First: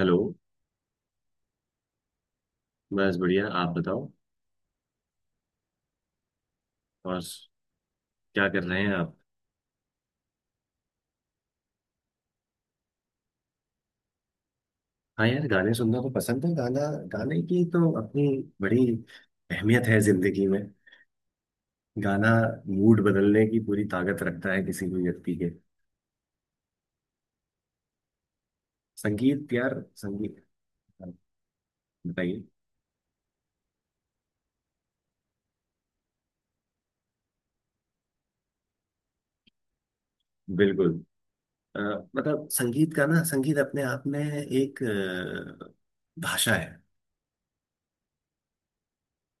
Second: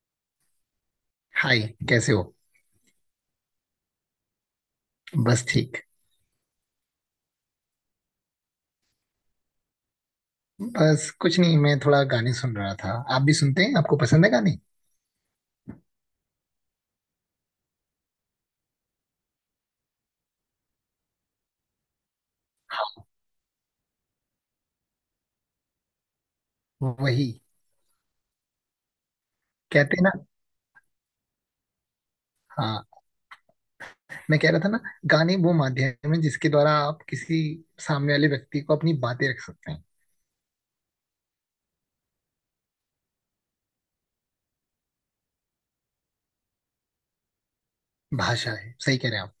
Hello. Hi. कैसे हो? बस बढ़िया, आप बताओ। बस ठीक। और क्या कर रहे हैं आप। बस कुछ नहीं, मैं थोड़ा गाने सुन रहा था। आप भी सुनते हैं? आपको पसंद है गाने? हाँ यार, गाने सुनना तो पसंद है। गाना, गाने की तो अपनी बड़ी अहमियत है जिंदगी में। गाना मूड बदलने की पूरी ताकत रखता है किसी भी व्यक्ति के। वही संगीत यार, कहते हैं ना। संगीत। हाँ, बताइए। हाँ, मैं कह रहा था ना, गाने वो माध्यम है जिसके द्वारा आप किसी सामने वाले व्यक्ति को अपनी बातें रख सकते हैं। बिल्कुल। अ, मतलब संगीत का ना, संगीत अपने आप में एक भाषा है। भाषा है, सही कह रहे हैं आप।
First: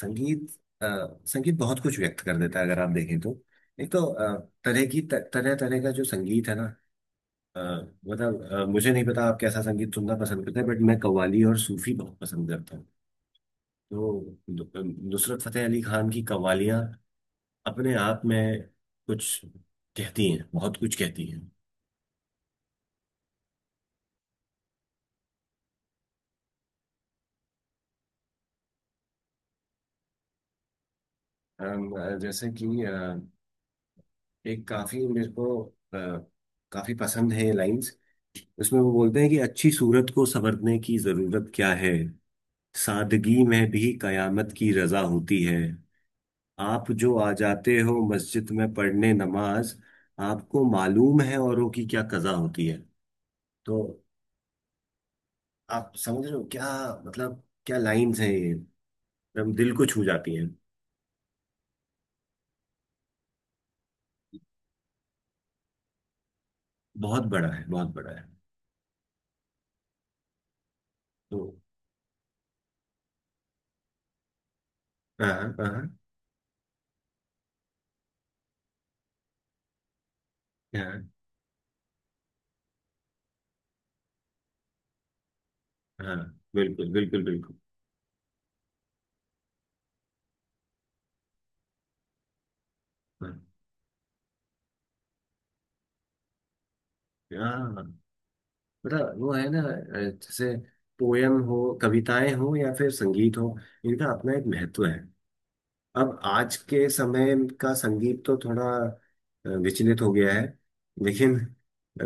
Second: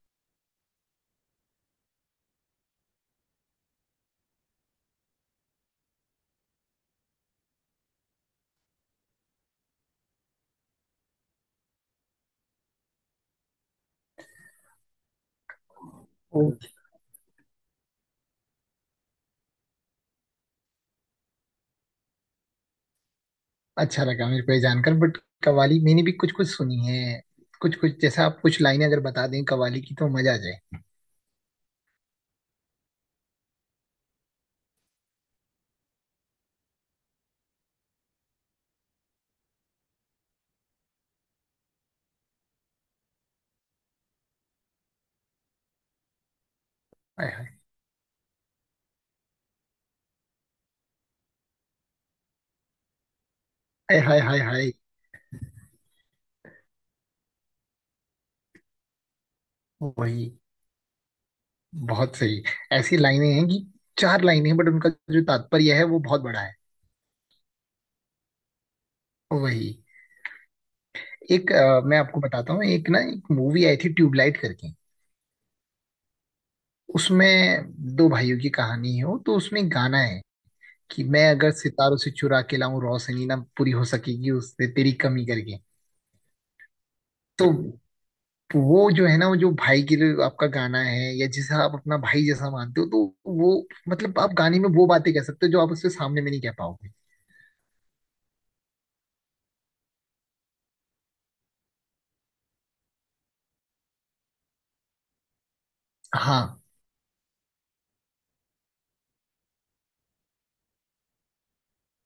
संगीत, संगीत बहुत कुछ व्यक्त कर देता है अगर आप देखें तो। एक तो तरह तरह का जो संगीत है ना। अ, मतलब, मुझे नहीं पता आप कैसा संगीत सुनना पसंद करते हैं, बट मैं कव्वाली और सूफी बहुत पसंद करता हूँ। तो नुसरत फतेह अली खान की ओ, कव्वालियाँ अपने आप में कुछ कहती हैं, बहुत कुछ कहती हैं। अच्छा लगा मेरे को ये जानकर, बट कव्वाली मैंने भी कुछ कुछ सुनी है। कुछ कुछ जैसा, आप कुछ लाइनें अगर बता दें कव्वाली की तो मजा आ जाए। जैसे कि एक काफी मेरे को अ, काफी पसंद है लाइंस। उसमें वो बोलते हैं कि अच्छी सूरत को संवरने की जरूरत क्या है, सादगी में भी कयामत की रजा होती है। आप जो हाय आ हाय जाते हो मस्जिद में पढ़ने नमाज, आपको मालूम है औरों की क्या कजा होती है। तो हाय हाय हाय हाय। आप समझ रहे हो क्या? मतलब क्या लाइंस हैं ये, एकदम दिल को छू वही, जाती हैं। बहुत सही। ऐसी लाइनें हैं कि चार लाइनें हैं बट उनका जो तात्पर्य है वो बहुत बड़ा है। बहुत बड़ा है, बहुत बड़ा है। वही। तो। एक मैं आपको बताता हूँ, एक ना एक मूवी आई थी ट्यूबलाइट करके। हाँ। हाँ। उसमें दो भाइयों की कहानी है वो, तो उसमें एक गाना है कि हाँ। मैं अगर सितारों से चुरा के लाऊं रोशनी ना पूरी हो सकेगी उससे तेरी कमी करके। हाँ। बिल्कुल बिल्कुल तो बिल्कुल। वो जो है ना, वो जो भाई के लिए आपका गाना है या जिसे आप अपना भाई जैसा मानते हो, तो हाँ। वो मतलब आप गाने में वो बातें कह सकते हो जो आप उससे सामने में नहीं कह पाओगे। हाँ, मतलब वो है ना, जैसे पोयम हो, कविताएं हो, या फिर संगीत हो। इनका अपना एक महत्व है। अब आज हाँ। के समय का संगीत तो थोड़ा विचलित हो गया है। लेकिन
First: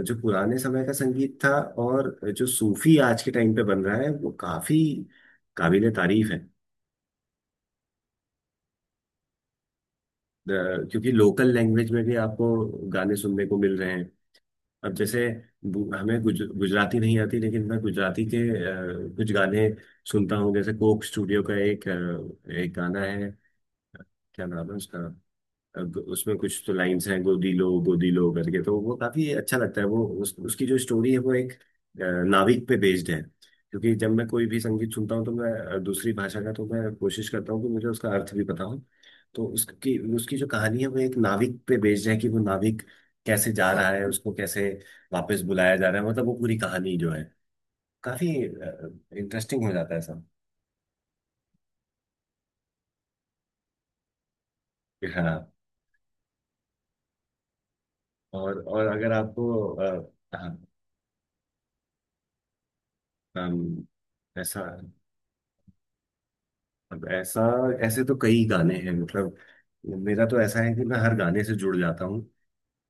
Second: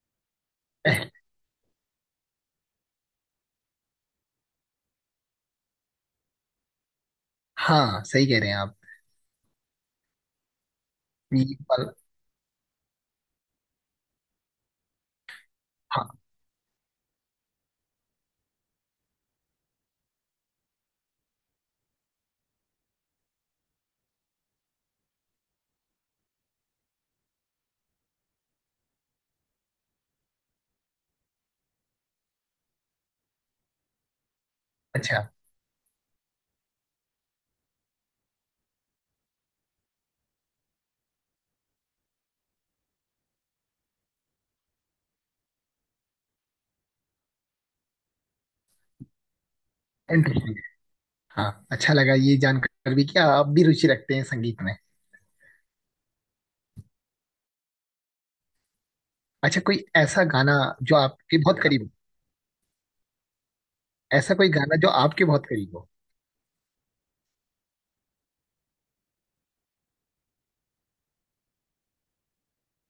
जो पुराने समय का संगीत था, और जो सूफी आज के टाइम पे बन रहा है, वो काफी काबिले तारीफ है। हाँ, सही कह रहे हैं आप। क्योंकि लोकल ये पर। लैंग्वेज में भी आपको गाने सुनने को मिल रहे हैं। अब जैसे, हाँ। हमें गुजराती नहीं आती, लेकिन मैं गुजराती के कुछ गाने सुनता हूँ। जैसे कोक स्टूडियो का एक गाना है, क्या नाम है उसका। अब उसमें कुछ तो लाइंस हैं, गोदी लो करके, तो वो काफी अच्छा लगता है। वो उसकी जो स्टोरी है वो एक नाविक पे बेस्ड है। क्योंकि जब मैं कोई भी संगीत सुनता अच्छा। हूँ तो मैं, दूसरी भाषा का तो मैं कोशिश करता हूँ कि मुझे उसका अर्थ भी पता हो। तो उसकी उसकी जो कहानी है वो एक नाविक पे बेस्ड है, कि वो नाविक कैसे जा रहा है, उसको कैसे वापस बुलाया जा रहा है, मतलब वो पूरी कहानी जो है काफी इंटरेस्टिंग हो जाता है सब। इंटरेस्टिंग। हाँ, अच्छा लगा ये जानकर भी कि आप भी रुचि रखते हैं संगीत में। हाँ। और अगर आपको अच्छा, कोई ऐसा गाना हाँ, जो आपके बहुत करीब हो? अम, ऐसा कोई ऐसा गाना जो आपके बहुत करीब हो? अब ऐसा ऐसे तो कई गाने हैं, मतलब मेरा तो ऐसा है कि मैं हर गाने से जुड़ जाता हूँ।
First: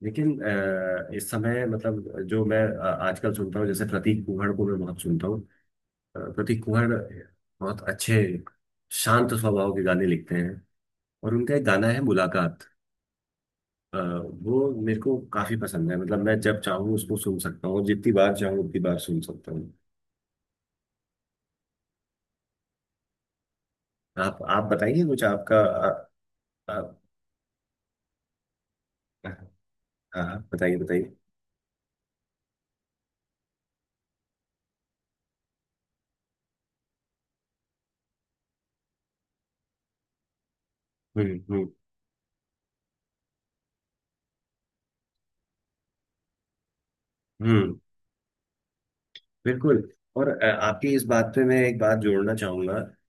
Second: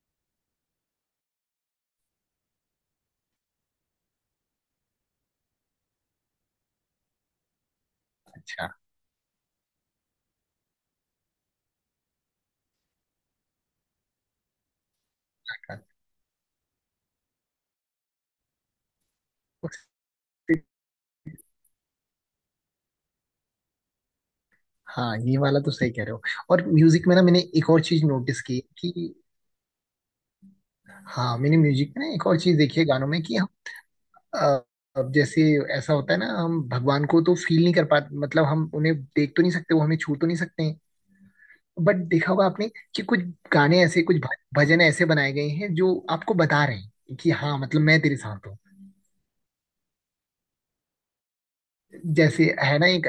लेकिन इस समय मतलब जो मैं आजकल सुनता हूँ, जैसे प्रतीक कुहड़ को मैं बहुत सुनता हूँ। प्रतीक कुहड़ बहुत अच्छे अच्छा। शांत स्वभाव के गाने लिखते हैं। और उनका एक गाना है मुलाकात, अ, वो मेरे को काफी पसंद है, मतलब मैं जब चाहूँ उसको सुन सकता हूँ, जितनी बार चाहूँ उतनी बार सुन सकता हूँ। उस- आप बताइए हाँ कुछ ये आपका वाला तो सही कह रहे हो। और आ, म्यूजिक में ना मैंने एक और चीज नोटिस की कि हाँ। हाँ, बताइए बताइए। हाँ, मैंने म्यूजिक में ना एक और चीज देखी है गानों में कि हम अ, अब जैसे ऐसा होता है ना, हम भगवान को तो फील नहीं कर पाते, मतलब हम उन्हें देख तो नहीं सकते, वो हमें छू तो नहीं सकते हैं। हम्म। हम्म। बट देखा होगा आपने कि कुछ गाने ऐसे, कुछ भजन ऐसे बनाए गए हैं जो आपको बता रहे हैं कि हाँ, हम्म। मतलब मैं तेरे साथ हूँ। बिल्कुल। और आपकी इस बात पे मैं एक बात जोड़ना जैसे है चाहूंगा। ना एक।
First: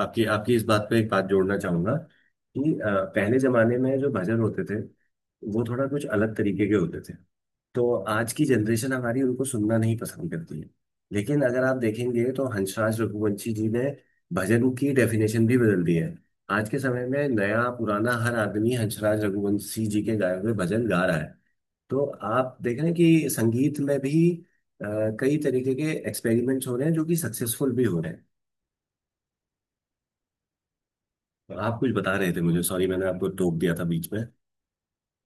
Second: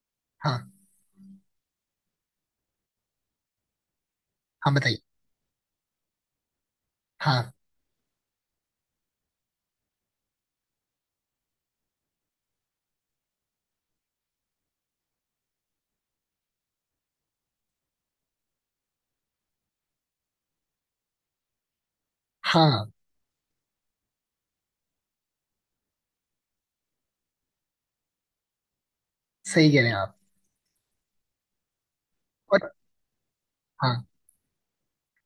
आपकी आपकी इस हाँ। बात पे एक बात जोड़ना चाहूंगा। कि पहले जमाने में जो भजन होते हाँ, थे बताइए। वो थोड़ा कुछ अलग तरीके के होते थे। हाँ। तो आज की जनरेशन हमारी उनको सुनना नहीं पसंद करती है। लेकिन अगर आप देखेंगे तो हंसराज रघुवंशी जी ने भजन की डेफिनेशन भी बदल दी है। आज के समय में नया पुराना हर आदमी हंसराज रघुवंशी जी के गाए हुए भजन गा रहा है। तो आप देख रहे हाँ, हैं कि संगीत में भी अ, कई तरीके के एक्सपेरिमेंट्स हो रहे हैं, जो कि सक्सेसफुल भी हो रहे हैं। सही कह रहे हैं आप। तो आप कुछ बता रहे थे मुझे, और सॉरी मैंने आपको टोक दिया था हाँ। बीच में।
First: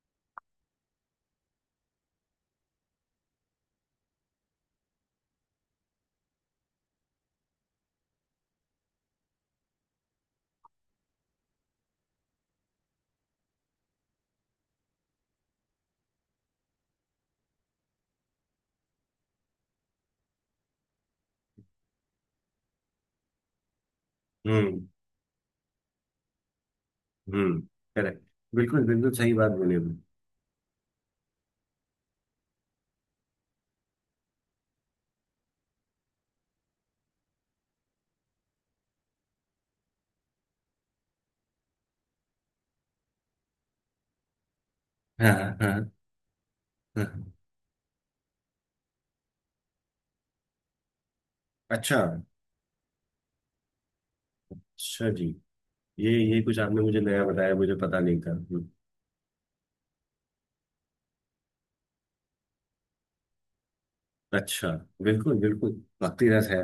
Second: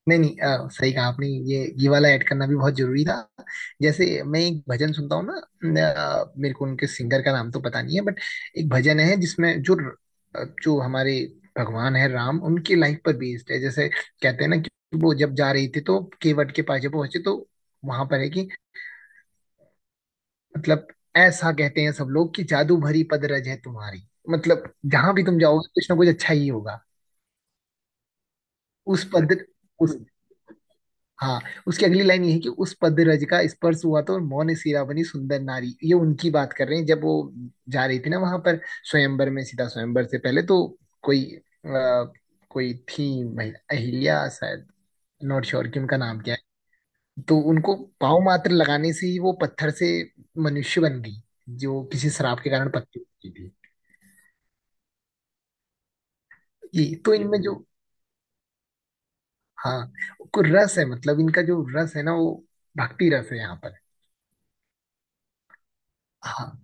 नहीं नहीं, सही कहा आपने, ये वाला ऐड करना भी बहुत जरूरी था। जैसे मैं एक भजन सुनता हूँ ना, मेरे को उनके सिंगर का नाम तो पता नहीं है बट एक भजन है जिसमें जो जो हमारे भगवान है राम, उनकी लाइफ पर बेस्ड है। जैसे कहते हैं ना कि वो जब जा रही थी तो केवट के पास जब पहुंचे तो वहां पर है कि मतलब ऐसा कहते हैं सब लोग कि जादू भरी पद रज है तुम्हारी। मतलब हम्म। जहां भी तुम जाओगे कुछ ना कुछ अच्छा ही होगा। हम्म। करेक्ट। बिल्कुल उस बिल्कुल, सही पद, बात बोले आप। उस, हाँ, उसकी अगली लाइन ये है कि उस पद रज का स्पर्श हुआ तो मौन सिरा बनी सुंदर नारी। ये उनकी बात कर रहे हैं जब वो जा रही थी ना वहां पर, स्वयंवर में, सीता स्वयंवर से पहले तो कोई आ, कोई थी महिला, अहिल्या शायद, हाँ। नॉट श्योर कि हाँ। उनका नाम क्या हाँ। है, तो उनको पाँव मात्र लगाने से ही वो पत्थर से मनुष्य बन गई, जो अच्छा। किसी श्राप के कारण पत्थर की थी। अच्छा जी। ये कुछ आपने ये मुझे तो नया इनमें बताया, जो, मुझे पता नहीं था। हाँ, को रस है, मतलब इनका जो रस है ना वो भक्ति रस है यहाँ पर। अच्छा। बिल्कुल बिल्कुल, भक्ति रस है। हाँ।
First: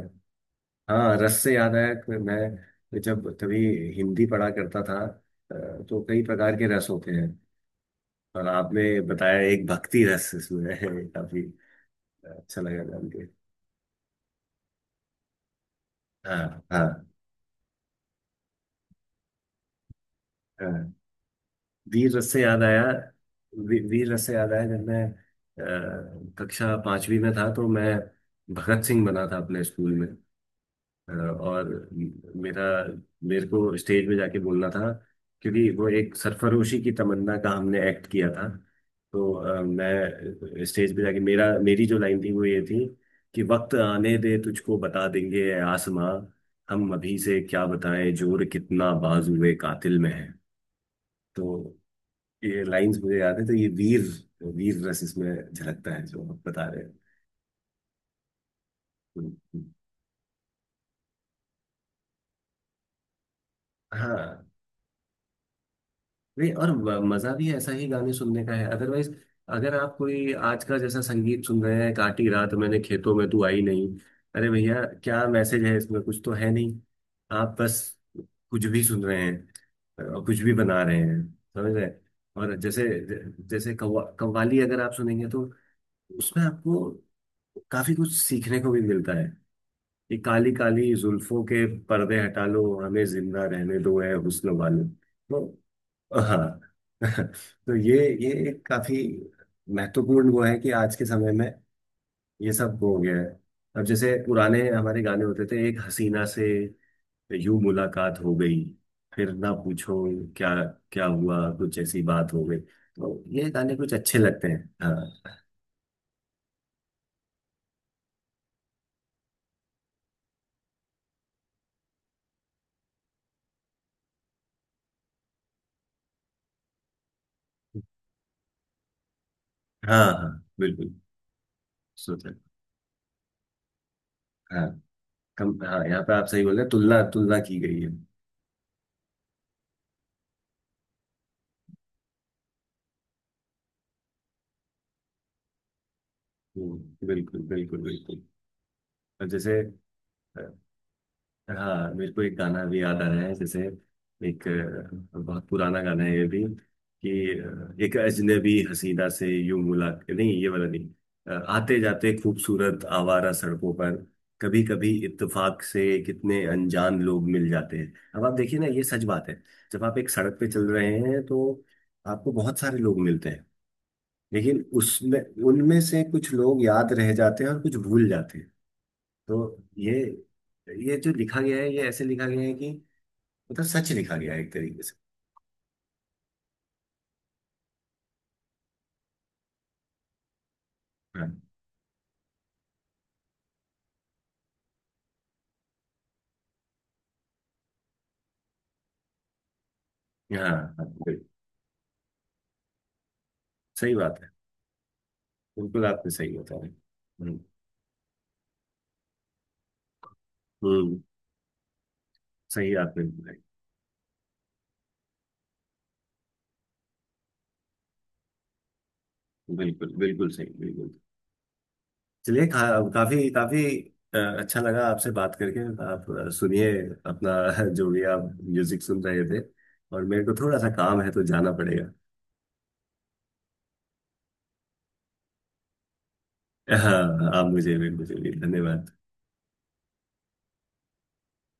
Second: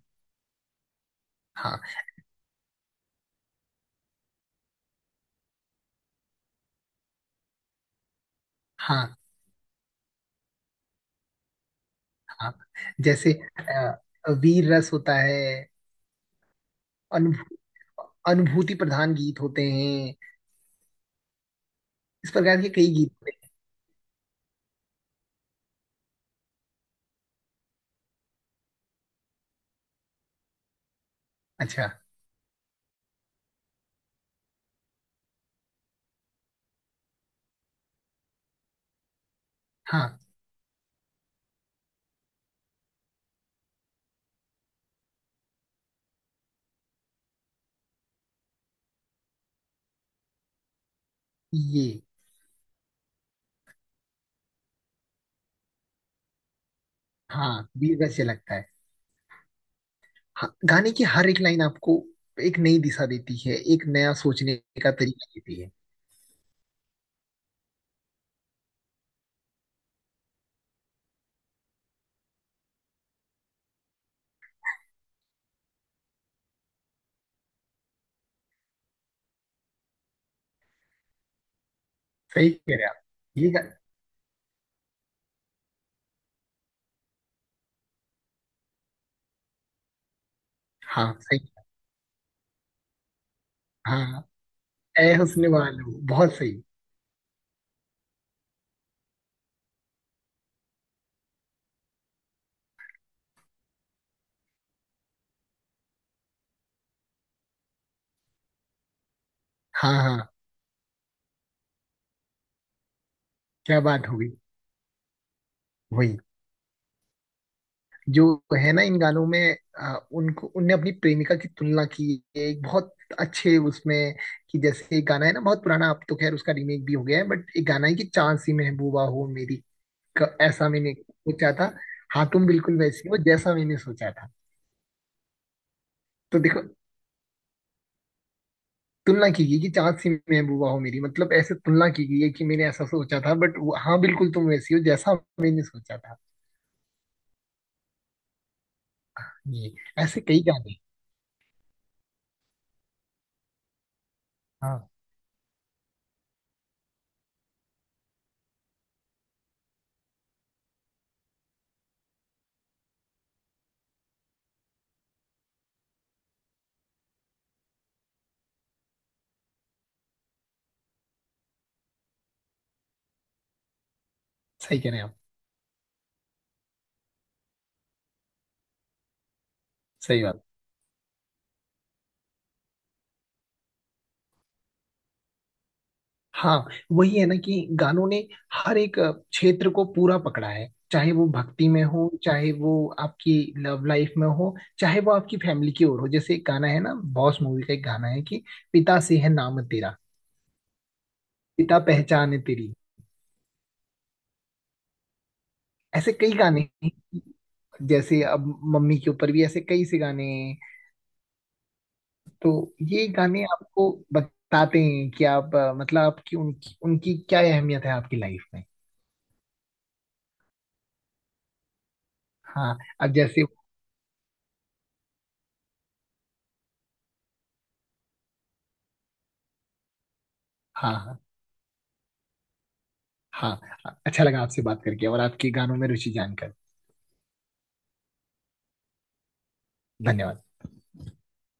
हाँ, रस से याद हाँ आया कि मैं जब कभी हिंदी पढ़ा करता था, तो कई प्रकार के रस होते हैं। और आपने हाँ। बताया एक भक्ति रस इसमें है, काफी हाँ। अच्छा लगा जान के। जैसे अ, वीर रस होता है, हाँ। हाँ। अनुभू, अनुभूति प्रधान गीत होते हैं। हाँ। वीर रस इस से प्रकार याद के आया। कई गीत होते वीर रस से याद आया, जब मैं कक्षा पांचवी में था तो मैं भगत सिंह बना था अपने स्कूल में। हैं। और अच्छा। मेरा मेरे को स्टेज पे जाके बोलना था, क्योंकि वो एक सरफरोशी की तमन्ना का हमने एक्ट किया था। तो हाँ। मैं स्टेज पे जाके, मेरा मेरी जो लाइन थी वो ये थी कि, वक्त आने दे तुझको बता देंगे ए आसमां, हम अभी से क्या बताएं जोर कितना बाजुए कातिल में है। तो ये ये लाइंस मुझे याद है, तो ये वीर वीर रस इसमें झलकता है, जो आप बता रहे हैं। हाँ, वीर रस ये लगता है। तो, हाँ, गाने की हर एक लाइन आपको एक नई दिशा देती है, एक नया हाँ। सोचने का तरीका देती है। नहीं, और मजा भी ऐसा ही गाने सुनने का है अदरवाइज। अगर आप कोई आज का जैसा संगीत सुन रहे हैं, काटी रात मैंने खेतों में तू आई नहीं, अरे भैया क्या मैसेज है इसमें, कुछ तो है नहीं। आप बस कुछ भी सुन रहे हैं और कुछ भी बना रहे हैं, समझ रहे हैं। सही और कह रहे जैसे, हैं आप। ये गा- जैसे कव्वाली अगर आप सुनेंगे तो उसमें आपको काफी कुछ सीखने को भी मिलता है, कि काली काली हाँ सही। जुल्फों के पर्दे हटा लो, हमें जिंदा रहने दो है हाँ। हुस्न वालों। ऐ हुस्न वालो, बहुत हाँ। सही। तो ये एक काफी महत्वपूर्ण वो है कि आज के समय में ये सब हो गया है। अब जैसे पुराने हमारे गाने होते थे, एक हसीना से यूं मुलाकात हो गई, फिर ना हाँ। पूछो हाँ, क्या, क्या हुआ कुछ ऐसी बात हो गई, तो ये गाने क्या कुछ बात हो अच्छे गई। लगते हैं, हाँ। वही जो है ना, इन गानों में उनको उनने अपनी प्रेमिका की तुलना की है एक बहुत अच्छे उसमें, कि जैसे एक गाना है ना बहुत पुराना, अब तो खैर उसका रीमेक भी हो गया है बट एक गाना है कि चांद सी महबूबा हो मेरी। हाँ। हाँ। ऐसा बिल्कुल। मैंने सोचा था। हाँ सोचा। तुम बिल्कुल वैसी हो जैसा मैंने सोचा था। हाँ, कम हाँ, यहाँ पे आप तो सही बोल रहे देखो, हैं, तुलना तुलना की गई है। तुलना की गई कि चांद सी महबूबा हो मेरी, मतलब ऐसे तुलना की गई है कि मैंने ऐसा सोचा था बट हाँ, बिल्कुल तुम वैसी हो जैसा मैंने सोचा था। बिल्कुल बिल्कुल बिल्कुल। और जैसे, ये ऐसे कई गाने हैं। हाँ मेरे को एक गाना भी याद आ रहा है, जैसे एक हाँ बहुत पुराना गाना है ये भी, कि एक अजनबी हसीना से यूं मुलाकात, नहीं ये वाला नहीं। आते जाते खूबसूरत आवारा सड़कों पर, कभी कभी इत्तेफाक से कितने अनजान लोग मिल जाते हैं। अब आप देखिए ना, ये सच बात है। जब आप एक सड़क पे चल रहे हैं तो आपको बहुत सारे लोग मिलते हैं। लेकिन सही कह रहे हैं आप। उसमें, उनमें से कुछ लोग याद रह जाते हैं और कुछ भूल जाते हैं। तो ये, सही बात। जो लिखा गया है, ये ऐसे लिखा गया है कि मतलब सच लिखा गया है एक तरीके से। हाँ, वही है ना कि गानों ने हर एक क्षेत्र को पूरा पकड़ा है, चाहे वो हाँ। भक्ति में हो, चाहे वो आपकी लव लाइफ में हो, चाहे वो आपकी फैमिली की ओर हो। जैसे एक गाना है ना बॉस मूवी का, एक गाना है कि पिता से है नाम तेरा, हाँ। हाँ, बिल्कुल, पिता पहचान है तेरी। सही बात है। बिल्कुल आपने ऐसे कई सही बता गाने रहे हैं। हैं, हम्म। जैसे अब मम्मी के ऊपर भी ऐसे कई से गाने हैं। हम्म, तो सही आपने ये बताई। गाने आपको बताते हैं कि आप मतलब आपकी, उनकी उनकी क्या अहमियत है आपकी लाइफ में। बिल्कुल बिल्कुल सही बिल्कुल। चलिए, हाँ। अब काफी जैसे काफी अच्छा लगा आपसे बात करके। आप सुनिए अपना, जो भी आप म्यूजिक सुन रहे थे, और मेरे को थोड़ा सा हाँ। काम है हाँ। तो जाना पड़ेगा। हाँ, अच्छा लगा आपसे बात करके और आपकी गानों में रुचि जानकर। हाँ, आप मुझे भी धन्यवाद। धन्यवाद।